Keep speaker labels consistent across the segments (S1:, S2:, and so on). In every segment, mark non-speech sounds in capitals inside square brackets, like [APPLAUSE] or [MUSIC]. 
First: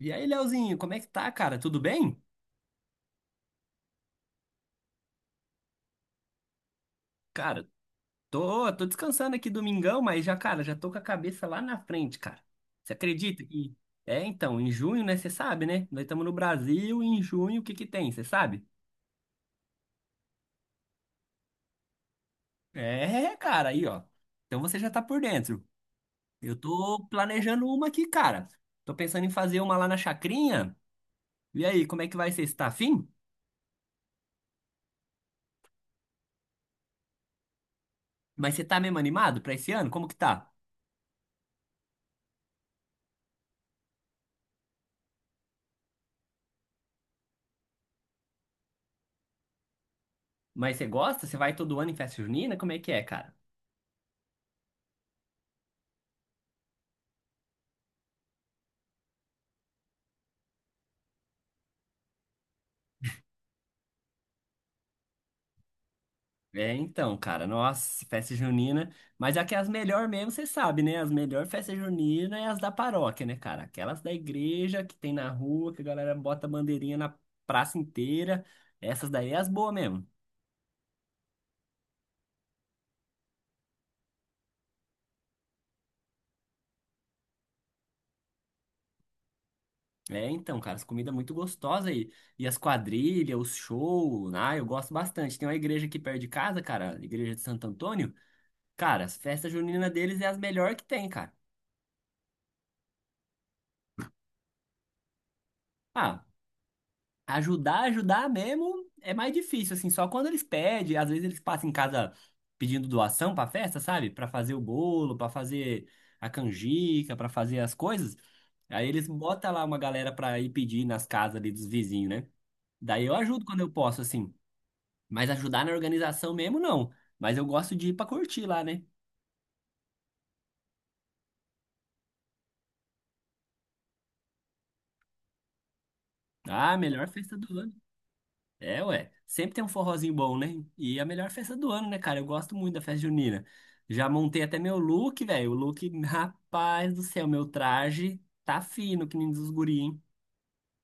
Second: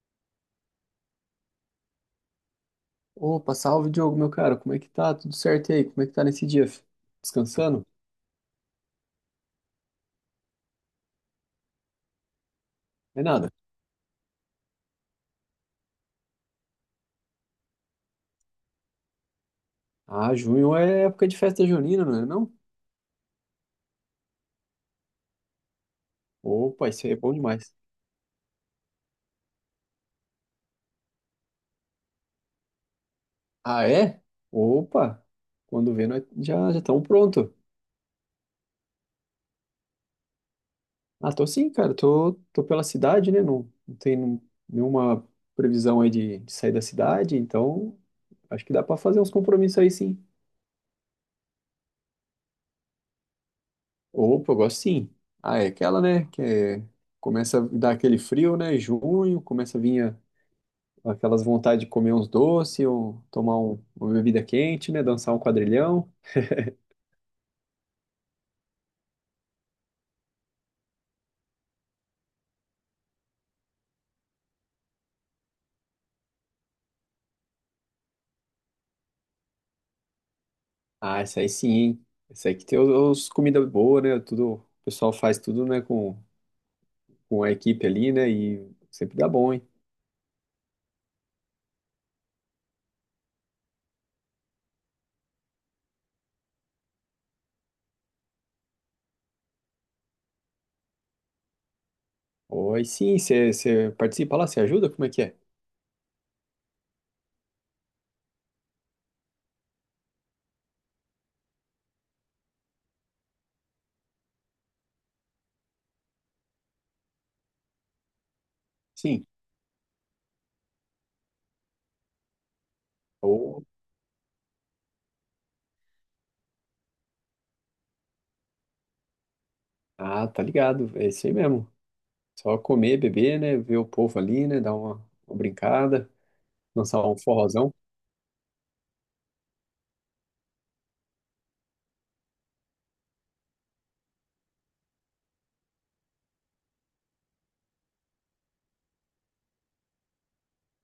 S1: E aí, Leozinho, como é que tá, cara? Tudo bem?
S2: Opa, salve Diogo, meu cara, como é que tá? Tudo certo e aí? Como é que tá nesse dia?
S1: Cara,
S2: Descansando?
S1: tô descansando aqui domingão, mas já, cara, já tô com a cabeça lá na frente, cara. Você
S2: É
S1: acredita
S2: nada.
S1: que... É, então, em junho, né? Você sabe, né? Nós estamos no Brasil e em junho o que que tem, você sabe?
S2: Ah, junho é época de festa junina, não é não?
S1: É, cara, aí, ó. Então você já tá por dentro. Eu
S2: Opa, isso
S1: tô
S2: aí é bom
S1: planejando
S2: demais.
S1: uma aqui, cara. Tô pensando em fazer uma lá na Chacrinha. E aí, como é que vai ser? Você tá afim?
S2: Ah, é? Opa, quando vê, nós já já estamos pronto.
S1: Mas você tá mesmo animado pra esse ano? Como que tá?
S2: Ah, tô sim, cara, tô, pela cidade, né? Não, não tem nenhuma previsão aí de, sair da cidade, então acho que dá pra fazer uns compromissos aí sim.
S1: Mas você gosta? Você vai todo ano em festa junina? Como é que é, cara?
S2: Opa, eu gosto sim. Ah, é aquela, né? Começa a dar aquele frio, né? Junho, começa a vir aquelas vontade de comer uns doces, ou tomar uma bebida quente, né? Dançar um quadrilhão.
S1: É, então, cara, nossa, festa junina. Mas é que as melhores mesmo, você sabe, né? As melhores festas juninas é as da paróquia, né, cara? Aquelas da igreja que tem na rua, que a galera bota bandeirinha na praça inteira. Essas daí é as boas mesmo.
S2: Ah, isso aí sim, hein? Isso aí que tem os comida boa, né? Tudo, o pessoal faz tudo, né? Com a equipe ali, né? E sempre dá bom, hein?
S1: É, então, cara, as comidas muito gostosas aí. E as quadrilhas, os shows, ah, eu gosto bastante. Tem uma igreja aqui perto de casa, cara, a igreja de Santo Antônio. Cara, as festas juninas deles é as melhores que tem, cara.
S2: Oi, sim, você participa lá, você ajuda? Como é que é?
S1: Ah. Ajudar, ajudar mesmo é mais difícil, assim, só quando eles pedem, às vezes eles passam em casa pedindo doação pra festa, sabe? Pra fazer o bolo, pra fazer a canjica, pra fazer as coisas. Aí eles
S2: Sim.
S1: botam lá uma galera pra ir pedir nas casas ali dos vizinhos, né? Daí eu ajudo quando
S2: Ô,
S1: eu posso, assim. Mas ajudar na organização mesmo, não. Mas eu gosto de ir pra curtir lá, né?
S2: ah, tá ligado. É isso aí mesmo. Só comer, beber, né? Ver o povo ali, né? Dar uma brincada,
S1: Ah,
S2: dançar
S1: melhor
S2: um
S1: festa do ano.
S2: forrozão.
S1: É, ué. Sempre tem um forrozinho bom, né? E é a melhor festa do ano, né, cara? Eu gosto muito da festa junina. Já montei até meu look, velho. O look, [LAUGHS] rapaz do céu, meu traje tá fino, que nem dos guri, hein?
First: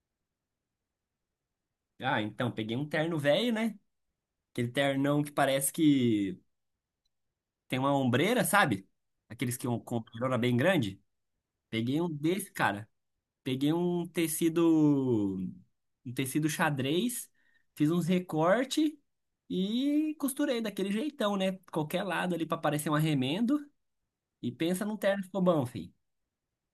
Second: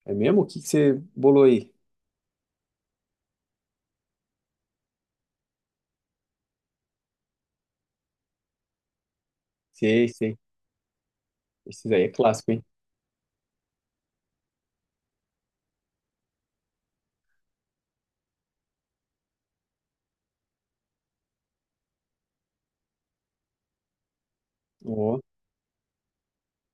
S2: É mesmo? O que que você bolou aí?
S1: Ah, então, peguei um terno velho, né? Aquele ternão que parece que tem uma ombreira, sabe? Aqueles que com uma
S2: Sei,
S1: ombreirona
S2: sei.
S1: bem grande.
S2: Esses
S1: Peguei
S2: aí é
S1: um desse,
S2: clássico, hein?
S1: cara. Peguei um tecido xadrez, fiz uns recorte e costurei daquele jeitão, né? Qualquer lado ali pra parecer um arremendo. E pensa num terno que ficou bom, filho.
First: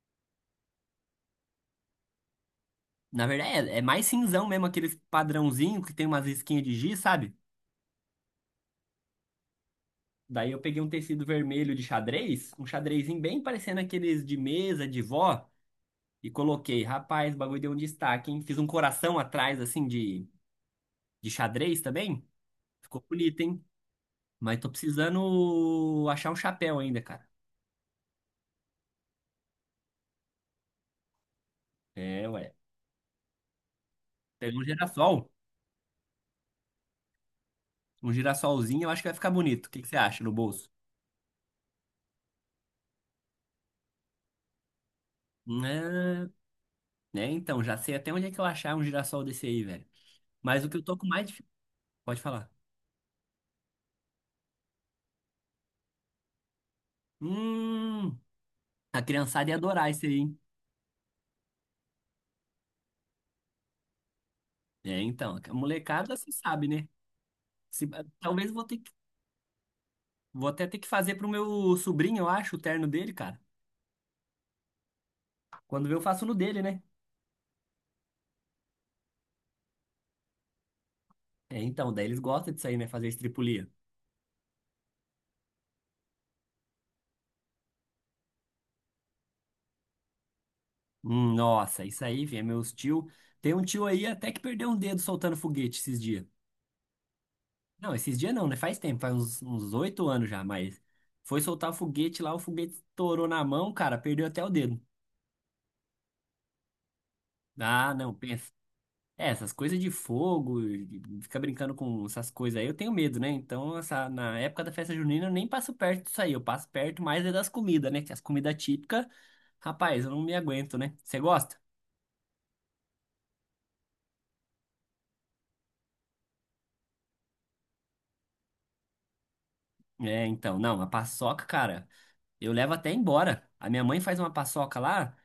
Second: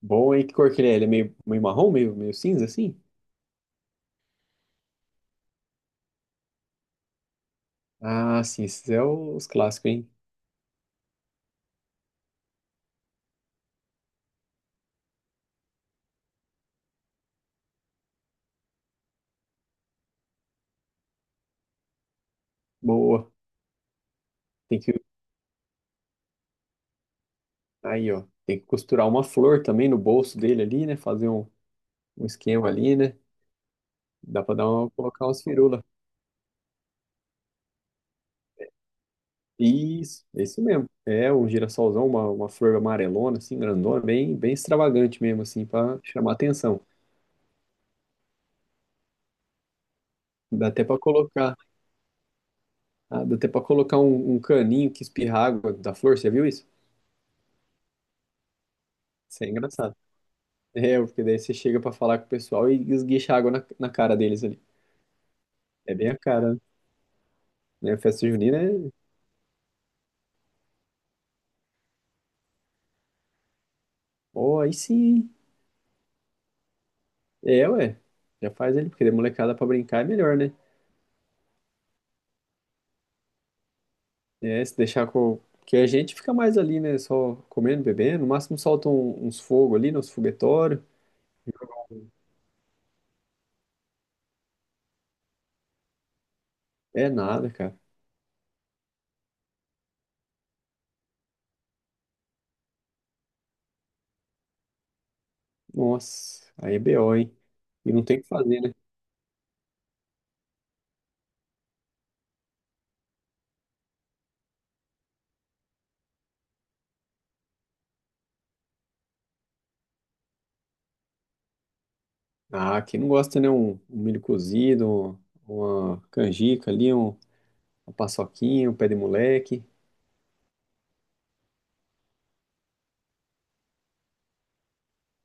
S2: Bom, hein? Que cor que ele é? Ele é meio, meio marrom, meio, meio cinza, assim?
S1: Na verdade, é mais cinzão mesmo, aqueles padrãozinho que tem umas risquinhas de giz, sabe?
S2: Ah, sim, esses é os clássicos, hein?
S1: Daí eu peguei um tecido vermelho de xadrez, um xadrezinho bem parecendo aqueles de mesa, de vó, e coloquei. Rapaz, o bagulho deu um destaque, hein? Fiz um coração atrás, assim, de xadrez também. Ficou
S2: Boa.
S1: bonito, hein? Mas tô
S2: Tem que,
S1: precisando achar um chapéu ainda, cara.
S2: aí, ó, tem que costurar uma flor também no bolso dele ali, né? Um
S1: É, ué.
S2: esquema ali, né? Dá pra
S1: Pega um
S2: colocar
S1: girassol.
S2: umas firulas.
S1: Um girassolzinho, eu acho que vai ficar bonito. O que que você acha
S2: Isso,
S1: no
S2: é isso
S1: bolso?
S2: mesmo. É um girassolzão, uma flor amarelona, assim, grandona, bem, bem extravagante mesmo, assim, pra
S1: Né,
S2: chamar atenção.
S1: né, então, já sei até onde é que eu achar um girassol desse aí, velho. Mas
S2: Dá
S1: o que eu
S2: até
S1: tô
S2: pra
S1: com mais dif-
S2: colocar,
S1: Pode falar.
S2: ah, dá até pra colocar um caninho que espirra água da flor, você viu isso?
S1: Hum, a
S2: Isso é
S1: criançada ia adorar
S2: engraçado.
S1: esse aí, hein?
S2: É, porque daí você chega pra falar com o pessoal e esguicha água na cara deles ali.
S1: É, então, a
S2: É bem
S1: molecada,
S2: a
S1: você
S2: cara,
S1: sabe, né? Se-
S2: né?
S1: ah,
S2: Festa
S1: talvez
S2: junina
S1: vou
S2: é.
S1: ter que- Vou até ter que fazer pro meu sobrinho, eu acho, o terno dele, cara.
S2: Pô, aí sim.
S1: Quando vê, eu faço no dele, né?
S2: É, ué. Já faz ali, porque de molecada pra brincar é melhor, né?
S1: É, então, daí eles gostam disso aí, né? Fazer estripulia.
S2: É, se deixar com. Porque a gente fica mais ali, né? Só comendo, bebendo. No máximo solta uns fogos ali, nos foguetórios.
S1: Nossa, isso aí, velho, meus tio. Tem um tio aí até que perdeu um dedo soltando foguete esses dias.
S2: É nada, cara.
S1: Não, esses dias não, né? Faz tempo, faz uns 8 anos já, mas foi soltar o foguete lá, o foguete estourou na mão, cara, perdeu até o dedo.
S2: Nossa, aí é BO, hein?
S1: Ah,
S2: E não
S1: não,
S2: tem o que
S1: pensa.
S2: fazer, né?
S1: É, essas coisas de fogo, e fica brincando com essas coisas aí, eu tenho medo, né? Então, essa, na época da festa junina, eu nem passo perto disso aí, eu passo perto mais é das comidas, né? Que as comidas típicas, rapaz, eu não me aguento, né? Você gosta?
S2: Ah, quem não gosta, né? Um milho cozido, uma canjica ali, uma paçoquinha, um pé de moleque.
S1: É, então, não, a paçoca, cara. Eu levo até embora. A minha mãe faz uma paçoca lá,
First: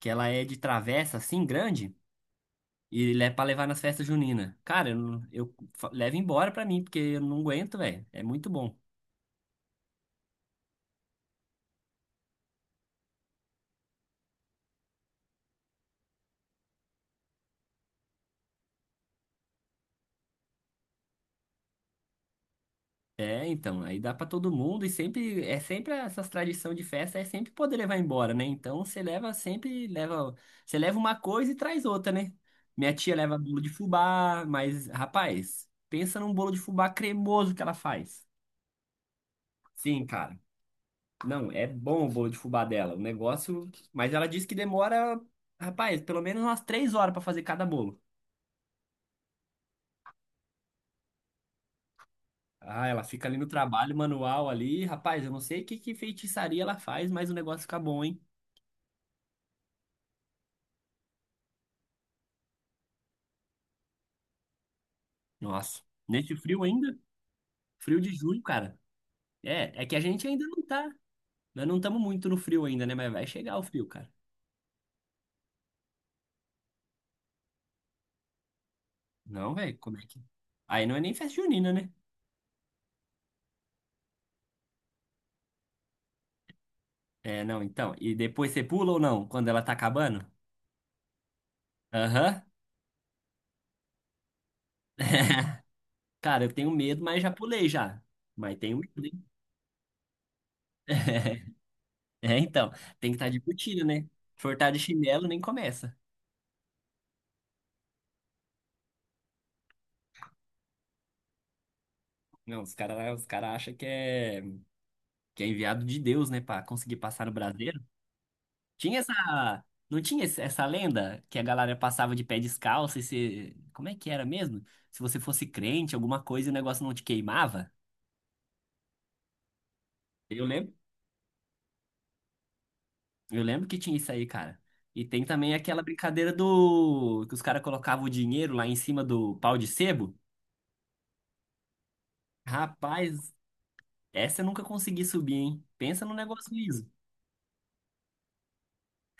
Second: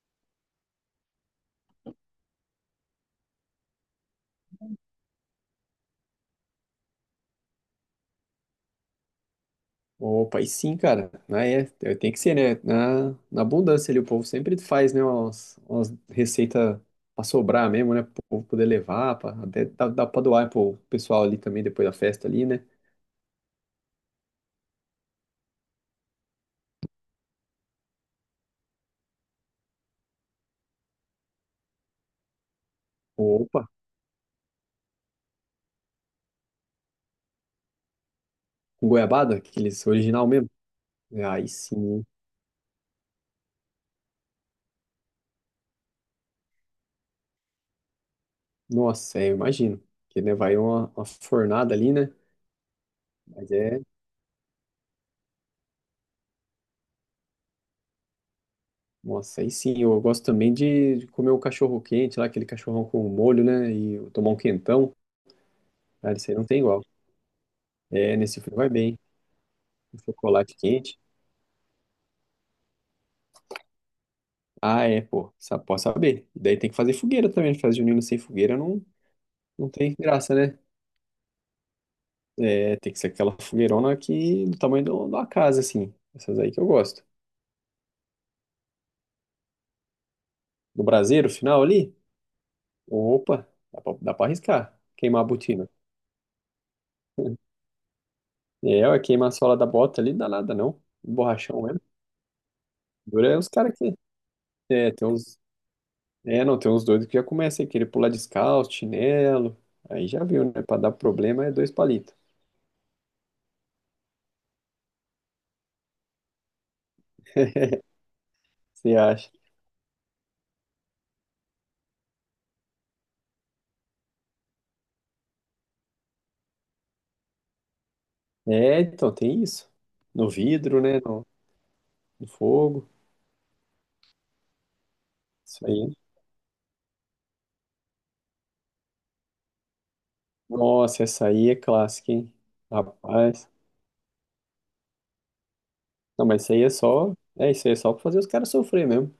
S1: que ela é de travessa assim, grande, e é pra levar nas festas juninas. Cara, eu, não- eu fa- levo embora pra mim, porque eu não aguento, velho. É muito bom.
S2: Opa, e sim, cara. Ah, é, é, tem que ser, né? Na abundância ali, o povo sempre faz, né? Umas receitas pra sobrar mesmo, né? Para o povo poder levar, pra, até dá pra doar pro pessoal ali também, depois da festa ali, né?
S1: É, então, aí dá pra todo mundo e sempre, é sempre essas tradição de festa, é sempre poder levar embora, né? Então você leva sempre, leva, você leva uma coisa e traz outra, né? Minha tia leva bolo
S2: Opa,
S1: de fubá, mas, rapaz, pensa num bolo de fubá cremoso que ela faz.
S2: com goiabada, aqueles
S1: Sim,
S2: original
S1: cara.
S2: mesmo. É, aí
S1: Não, é
S2: sim,
S1: bom o bolo de fubá dela. O negócio. Mas ela disse que demora, rapaz, pelo menos umas 3 horas pra fazer cada bolo.
S2: nossa, é, eu imagino. Que, né, vai uma fornada ali, né?
S1: Ah, ela fica ali no
S2: Mas é,
S1: trabalho manual ali. Rapaz, eu não sei que feitiçaria ela faz, mas o negócio fica bom, hein?
S2: nossa, aí sim, eu gosto também de comer um cachorro quente lá, aquele cachorrão com molho, né? E tomar um quentão.
S1: Nossa.
S2: Cara, isso
S1: Nesse
S2: aí não tem
S1: frio
S2: igual.
S1: ainda? Frio de
S2: É, nesse
S1: junho,
S2: frio vai
S1: cara.
S2: bem.
S1: É que
S2: Um
S1: a gente ainda
S2: chocolate
S1: não tá.
S2: quente.
S1: Nós não estamos muito no frio ainda, né? Mas vai chegar o frio, cara.
S2: Ah, é, pô. Posso saber. E daí tem que fazer fogueira também. Festa junina sem fogueira não,
S1: Não,
S2: não
S1: velho,
S2: tem
S1: como é que.
S2: graça, né?
S1: Aí não é nem festa junina, né?
S2: É, tem que ser aquela fogueirona que, de uma casa, assim. Essas aí que eu gosto.
S1: É, não, então. E depois você pula ou não? Quando ela tá acabando?
S2: No braseiro final ali,
S1: Aham.
S2: opa, dá pra arriscar. Queimar a botina.
S1: Cara, eu tenho medo, mas já pulei já. Mas tenho
S2: É, ué,
S1: medo, hein?
S2: queimar a sola da bota ali, dá nada não. Um
S1: [LAUGHS]
S2: borrachão mesmo.
S1: É, então, tem que
S2: Dura
S1: estar
S2: é
S1: de
S2: os caras
S1: botina,
S2: que.
S1: né? Furtar de
S2: É, tem
S1: chinelo
S2: uns.
S1: nem começa.
S2: É, não, tem uns doidos que já começam a querer pular descalço, chinelo. Aí já viu, né? Pra dar problema é dois palitos.
S1: Não, os caras os cara acham que é enviado de Deus, né, pra conseguir passar no braseiro.
S2: Você
S1: Tinha
S2: acha?
S1: essa. Não tinha essa lenda que a galera passava de pé descalço e se. Como é que era mesmo? Se você fosse crente, alguma coisa e o negócio não te queimava?
S2: É, então tem isso. No
S1: Eu lembro,
S2: vidro, né? No, no fogo.
S1: eu lembro que tinha isso aí, cara. E tem também
S2: Isso
S1: aquela
S2: aí.
S1: brincadeira do. Que os caras colocavam o dinheiro lá em cima do pau de sebo.
S2: Nossa, essa aí é clássica, hein?
S1: Rapaz,
S2: Rapaz.
S1: essa eu nunca consegui subir, hein? Pensa num
S2: Não, mas isso
S1: negócio
S2: aí é
S1: liso.
S2: só. É, isso aí é só pra fazer os caras sofrer mesmo.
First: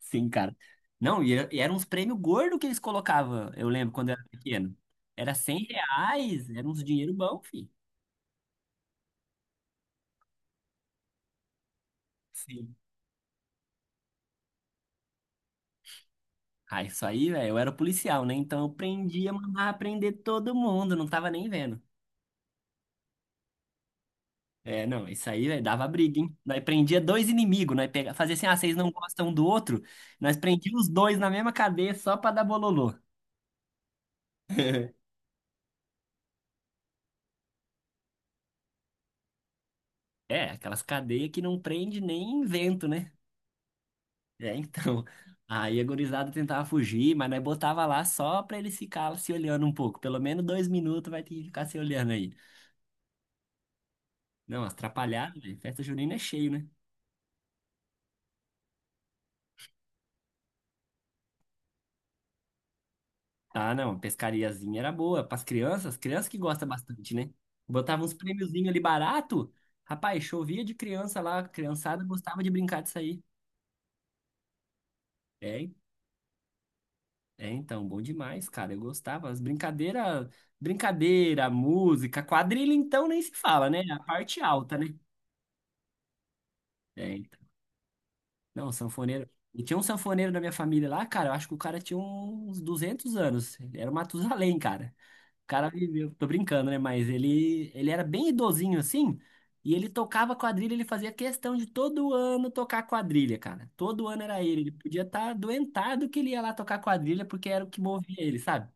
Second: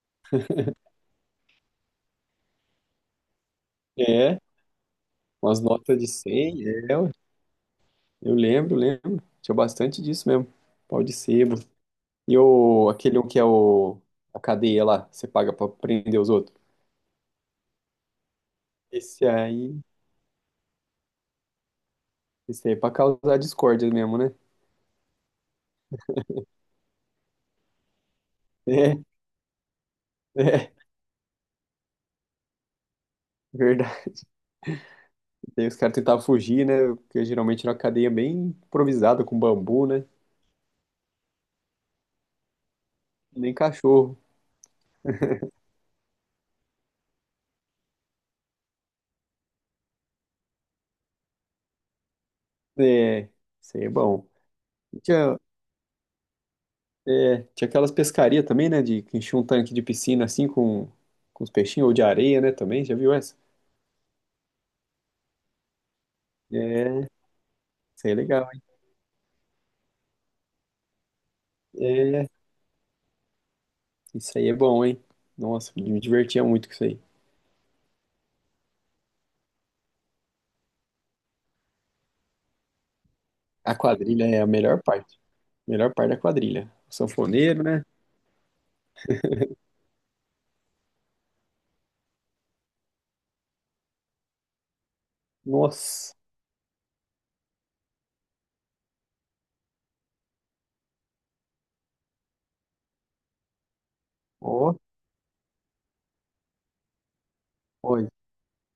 S1: Sim, cara. Não, e eram uns prêmios gordos que eles colocavam, eu lembro, quando eu era
S2: É,
S1: pequeno. Era
S2: umas
S1: 100
S2: notas de
S1: reais,
S2: 100,
S1: era uns
S2: é, ué.
S1: dinheiro bom, filho.
S2: Eu lembro, lembro. Tinha bastante disso mesmo. Pau de sebo.
S1: Sim.
S2: Aquele um que é o, a cadeia lá, você paga pra prender os outros.
S1: Ah, isso aí, velho, eu era policial, né? Então eu
S2: Esse
S1: prendia,
S2: aí,
S1: mandava prender todo mundo, não tava nem vendo.
S2: esse aí é pra causar discórdia mesmo, né?
S1: É, não, isso aí, velho, dava briga, hein? Nós prendia dois inimigos, fazia assim, ah, vocês não
S2: [LAUGHS]
S1: gostam um do outro, nós
S2: É, é,
S1: prendíamos os dois na mesma cadeia só pra dar bololô.
S2: verdade. Daí os caras tentavam fugir, né? Porque geralmente era uma cadeia bem improvisada, com bambu, né?
S1: É, aquelas cadeias que não prende nem vento, né?
S2: Nem cachorro.
S1: É, então. [LAUGHS] Aí a gurizada tentava fugir, mas nós botava lá só pra eles ficar se olhando um pouco. Pelo menos 2 minutos vai ter que ficar se olhando aí.
S2: É, isso aí é bom.
S1: Não, as
S2: E Tinha,
S1: atrapalhadas, velho. Festa junina é cheio, né?
S2: é, tinha aquelas pescarias também, né? De que enchia um tanque de piscina assim com os peixinhos, ou de areia, né? Também, já viu essa?
S1: Ah, não, pescariazinha era boa. Pras crianças, crianças que gostam
S2: É,
S1: bastante, né? Botava
S2: isso aí
S1: uns
S2: é legal, hein?
S1: prêmiozinhos ali barato. Rapaz, chovia de criança lá. A criançada
S2: É,
S1: gostava de brincar disso aí.
S2: isso aí é bom, hein?
S1: É,
S2: Nossa,
S1: en-
S2: me divertia muito com isso aí.
S1: é, então, bom demais, cara. Eu gostava. As brincadeiras, brincadeira, música, quadrilha, então nem se fala,
S2: A
S1: né? A
S2: quadrilha
S1: parte
S2: é a
S1: alta,
S2: melhor
S1: né?
S2: parte. Melhor parte da quadrilha. O
S1: É,
S2: sanfoneiro, né?
S1: não, sanfoneiro. E tinha um sanfoneiro da minha família lá, cara. Eu acho que o cara tinha uns 200 anos. Ele era o Matusalém, cara. O cara viveu.
S2: Nossa,
S1: Tô brincando, né? Mas ele era bem idosinho assim. E ele tocava quadrilha. Ele fazia questão de todo ano tocar quadrilha, cara. Todo ano era ele. Ele
S2: ó,
S1: podia estar doentado que ele ia lá tocar quadrilha porque era o que
S2: ó,
S1: movia ele, sabe?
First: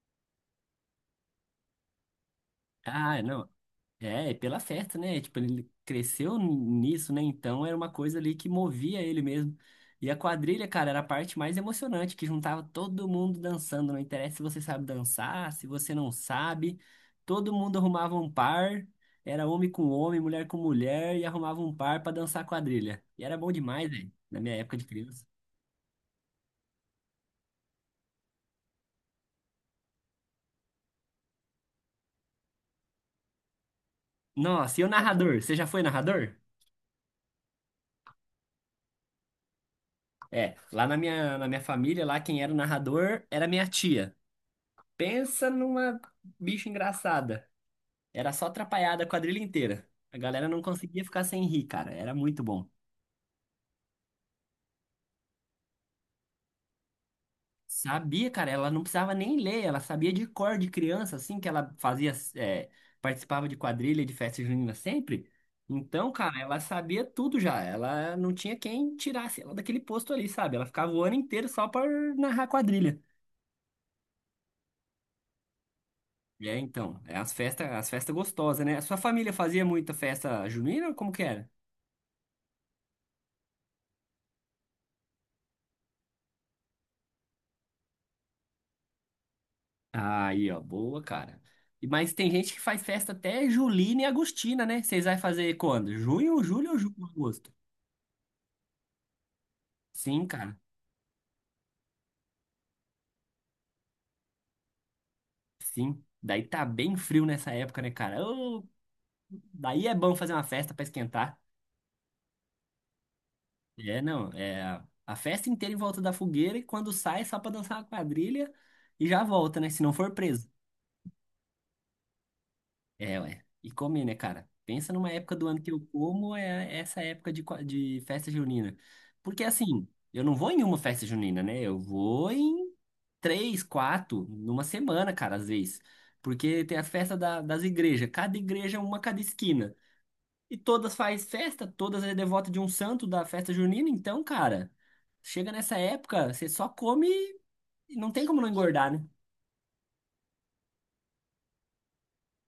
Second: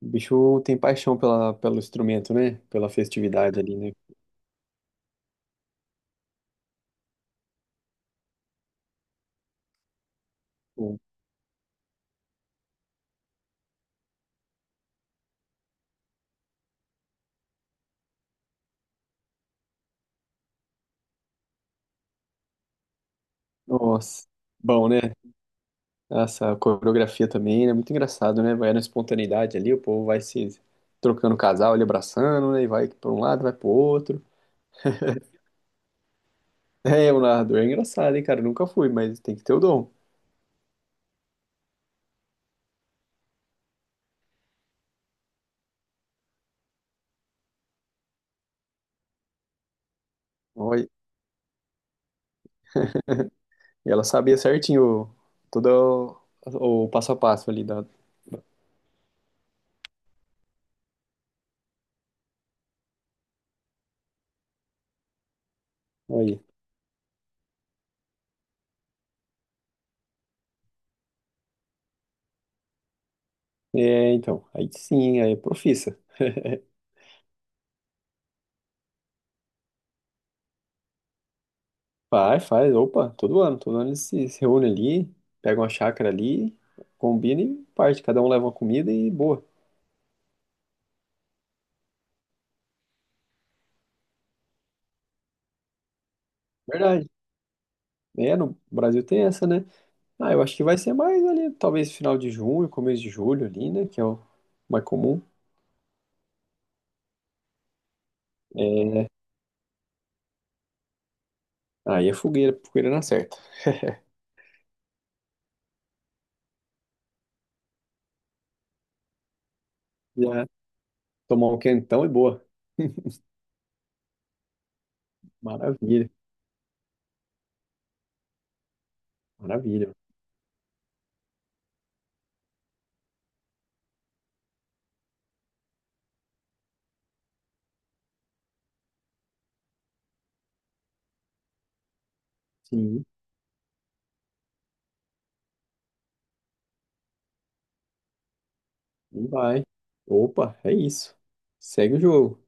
S2: o bicho tem paixão pelo instrumento, né? Pela
S1: Ah, não.
S2: festividade ali, né?
S1: É pela festa, né? Tipo, ele cresceu nisso, né? Então era uma coisa ali que movia ele mesmo. E a quadrilha, cara,
S2: Pô,
S1: era a parte mais emocionante, que juntava todo mundo dançando. Não interessa se você sabe dançar, se você não sabe. Todo mundo arrumava um par. Era homem com homem, mulher com mulher, e arrumava um par pra dançar quadrilha. E era bom demais, velho,
S2: nossa,
S1: na minha época de
S2: bom, né?
S1: criança.
S2: Essa coreografia também né muito engraçado, né? Vai na espontaneidade ali, o povo vai se trocando casal, ali abraçando, né? E vai para um lado, vai pro outro. [LAUGHS]
S1: Nossa, e o narrador? Você já foi narrador?
S2: É, o narrador é engraçado, hein, cara? Nunca fui, mas tem que ter o dom.
S1: É, lá na minha família, lá quem era o narrador era minha tia. Pensa numa bicha engraçada. Era só atrapalhada a quadrilha inteira. A galera não
S2: Olha,
S1: conseguia ficar sem rir, cara. Era muito bom.
S2: e ela sabia certinho todo o passo a passo ali da.
S1: Sabia, cara, ela não precisava nem ler, ela sabia de cor de criança, assim, que ela fazia, é, participava de quadrilha, de festa junina sempre. Então, cara,
S2: Aí.
S1: ela sabia tudo já. Ela não tinha quem tirasse ela daquele posto ali, sabe? Ela ficava o ano inteiro só por narrar quadrilha.
S2: É, então, aí sim, aí é profissa.
S1: É,
S2: [LAUGHS]
S1: então, é as festas gostosas, né? A sua família fazia muita festa junina? Como que era?
S2: Faz, faz. Opa, todo ano. Todo ano eles se reúnem ali, pegam uma chácara ali, combinam e parte. Cada um leva uma comida e boa.
S1: Aí, ó, boa, cara. Mas tem gente que faz festa até Julina e Agostina, né? Vocês vai fazer quando? Junho, julho ou julho,
S2: Verdade.
S1: agosto?
S2: É, no Brasil tem essa, né?
S1: Sim,
S2: Ah, eu acho
S1: cara.
S2: que vai ser mais ali, talvez final de junho, começo de julho ali, né? Que é o mais comum.
S1: Sim. Daí tá bem frio nessa época, né, cara? Ô,
S2: É,
S1: daí é bom fazer uma festa pra esquentar.
S2: aí é fogueira, fogueira na certa.
S1: É,
S2: [LAUGHS]
S1: não, é a festa inteira em volta da fogueira e quando sai é só pra dançar uma quadrilha e já volta, né? Se não for
S2: Já
S1: preso.
S2: tomar um quentão e boa. [LAUGHS]
S1: É, ué. E comer, né, cara? Pensa numa época do ano que eu
S2: Maravilha,
S1: como, é essa época de, qua- de festa junina. Porque assim,
S2: maravilha.
S1: eu não vou em uma festa junina, né? Eu vou em três, quatro, numa semana, cara, às vezes. Porque tem a festa da- das igrejas. Cada igreja, é uma cada esquina. E todas faz festa, todas é devota de um
S2: Sim,
S1: santo da festa junina. Então, cara, chega nessa época, você só come e não tem como não engordar, né?
S2: e vai. Opa, é isso. Segue o jogo.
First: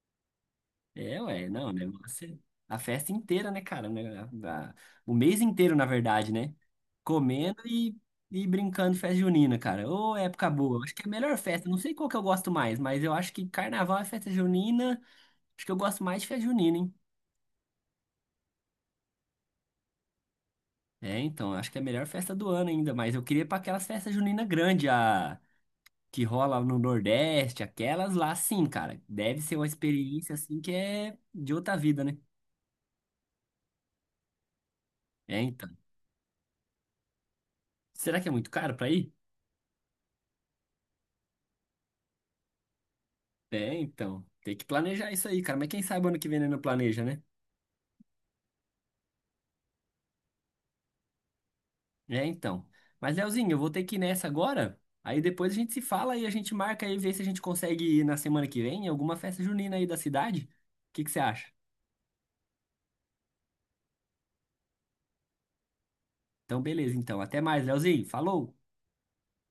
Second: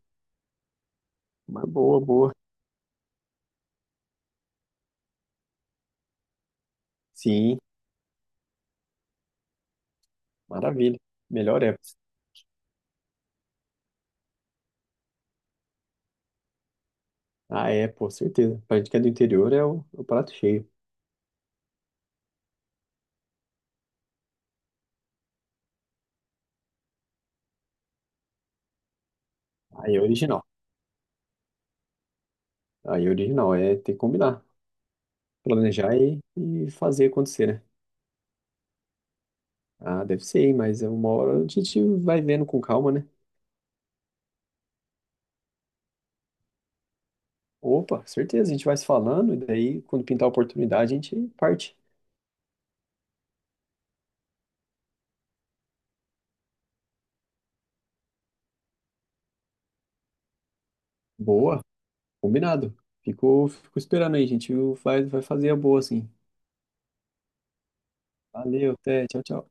S1: É, ué,
S2: Uma
S1: não, o
S2: boa,
S1: negócio
S2: boa.
S1: é a festa inteira, né, cara? Né, a- o mês inteiro, na verdade, né?
S2: Sim,
S1: Comendo e brincando de festa junina, cara. Ô, época boa. Acho
S2: maravilha.
S1: que é a melhor
S2: Melhor
S1: festa.
S2: é.
S1: Não sei qual que eu gosto mais, mas eu acho que carnaval é festa junina. Acho que eu gosto mais de festa junina, hein?
S2: Ah, é, pô, certeza. Pra gente que é do interior é o prato cheio.
S1: É, então, acho que é a melhor festa do ano ainda, mas eu queria ir pra aquelas festas juninas grandes, a que rola no Nordeste, aquelas lá, sim, cara. Deve ser uma
S2: Aí é
S1: experiência,
S2: original.
S1: assim, que é de outra vida, né?
S2: Aí é original, é ter que combinar,
S1: É, então.
S2: planejar e fazer acontecer, né?
S1: Será que é muito caro pra ir?
S2: Ah, deve ser, hein, mas é uma hora a gente vai vendo com calma, né?
S1: É, então. Tem que planejar isso aí, cara. Mas quem sabe ano que vem né, não planeja, né?
S2: Opa, certeza, a gente vai se falando e daí quando pintar a oportunidade a gente parte.
S1: É, então. Mas, Leozinho, eu vou ter que ir nessa agora. Aí depois a gente se fala e a gente marca aí, vê se a gente consegue ir na semana que vem em alguma festa junina aí da cidade. O que que você acha?
S2: Boa, combinado. Fico, fico esperando aí, a gente vai, vai fazer a boa, assim.
S1: Então, beleza, então. Até mais, Leozinho. Falou!
S2: Valeu, até, tchau, tchau.